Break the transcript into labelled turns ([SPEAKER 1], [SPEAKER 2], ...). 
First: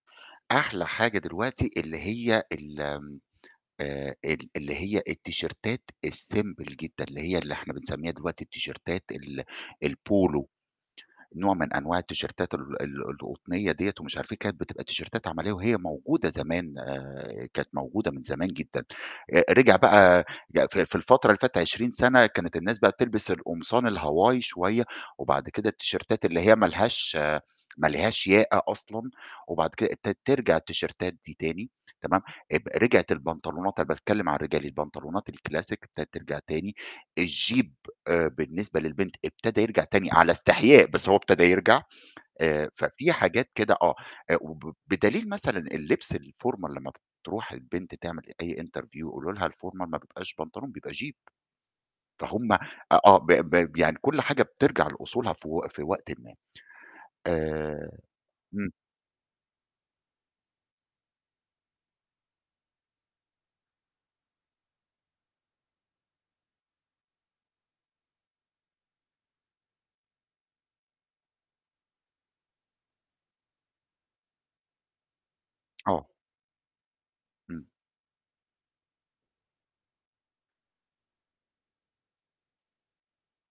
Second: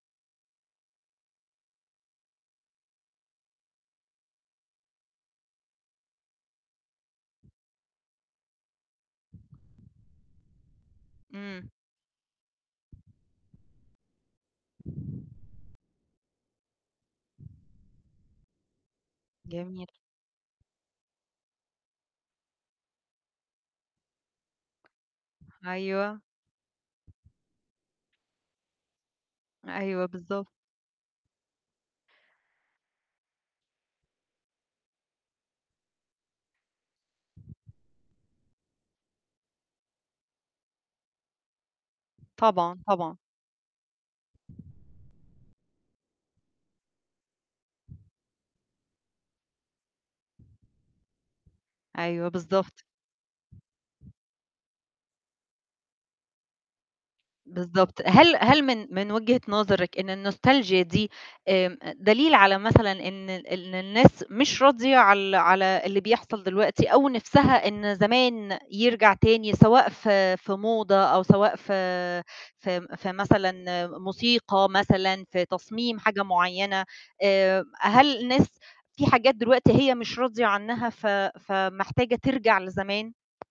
[SPEAKER 1] أحلى حاجة دلوقتي اللي هي ال آمم آآ ال اللي هي التيشيرتات الsimple جدًا، اللي هي اللي إحنا بنسمّيها دلوقتي التيشيرتات ال الPolo، نوع
[SPEAKER 2] امم.
[SPEAKER 1] من أنواع التيشيرتات ال ال القطنية دِيّة ومش عارف إيه، كانت بتبقى تيشيرتات عملية، وهي موجودة زمان آآ كانت موجودة من زمان جدًا. آآ رجع
[SPEAKER 2] جميل.
[SPEAKER 1] بقى ي في في الفترة اللي فاتت 20 سَنَة كانت الناس بقى بتلبس القمصان الhawaii شوية، وبعد كده
[SPEAKER 2] أيوه.
[SPEAKER 1] التيشيرتات اللي هي ما لهاش ما لهاش ياقة أصلًا، وبعد كده
[SPEAKER 2] أيوه،
[SPEAKER 1] ابتدت
[SPEAKER 2] بالضبط.
[SPEAKER 1] ترجع التيشيرتات دي تاني، تمام؟ إب رجعت البنطلونات أنا باتكلّم على الرجالي، البنطلونات الclassic ابتدت ترجع تاني، الjupe آآ بالنسبة للبنت ابتدا يرجع تاني، على استحياء، بس هو ابتدا يرجع. آآ
[SPEAKER 2] طبعًا،
[SPEAKER 1] ففي
[SPEAKER 2] طبعًا.
[SPEAKER 1] حاجات كده آه. آآ وب بدليل مثلًا اللبس الformal لمّا بتروح البنت تعمل أي interview يقولوا لها الformal ما بيبقاش بنطلون، بيبقى jupe.
[SPEAKER 2] أيوه،
[SPEAKER 1] فهُم أ
[SPEAKER 2] بالضبط.
[SPEAKER 1] آه، ب ب ب يعني كُل حاجة بترجع لأصولها في و في وقتٍ ما. آآ
[SPEAKER 2] بالضبط. هل هل
[SPEAKER 1] امم.
[SPEAKER 2] من من وجهة نظرِك إن الnostalgia دي آمم دليل على مثلًا إن ال إن الناس مش راضية على ال على اللي بيحصل دلوقتي، أو نِفسها إن زمان يرجع تاني سواء في في موضة، أو سواء في في م في مثلًا موسيقى مثلًا، في تصميم
[SPEAKER 1] آه.
[SPEAKER 2] حاجة مُعيّنة، آآ
[SPEAKER 1] امم.
[SPEAKER 2] هل الناس في حاجات دلوقتي هي مش راضية عنّها ف فمحتاجة ترجع لزمان؟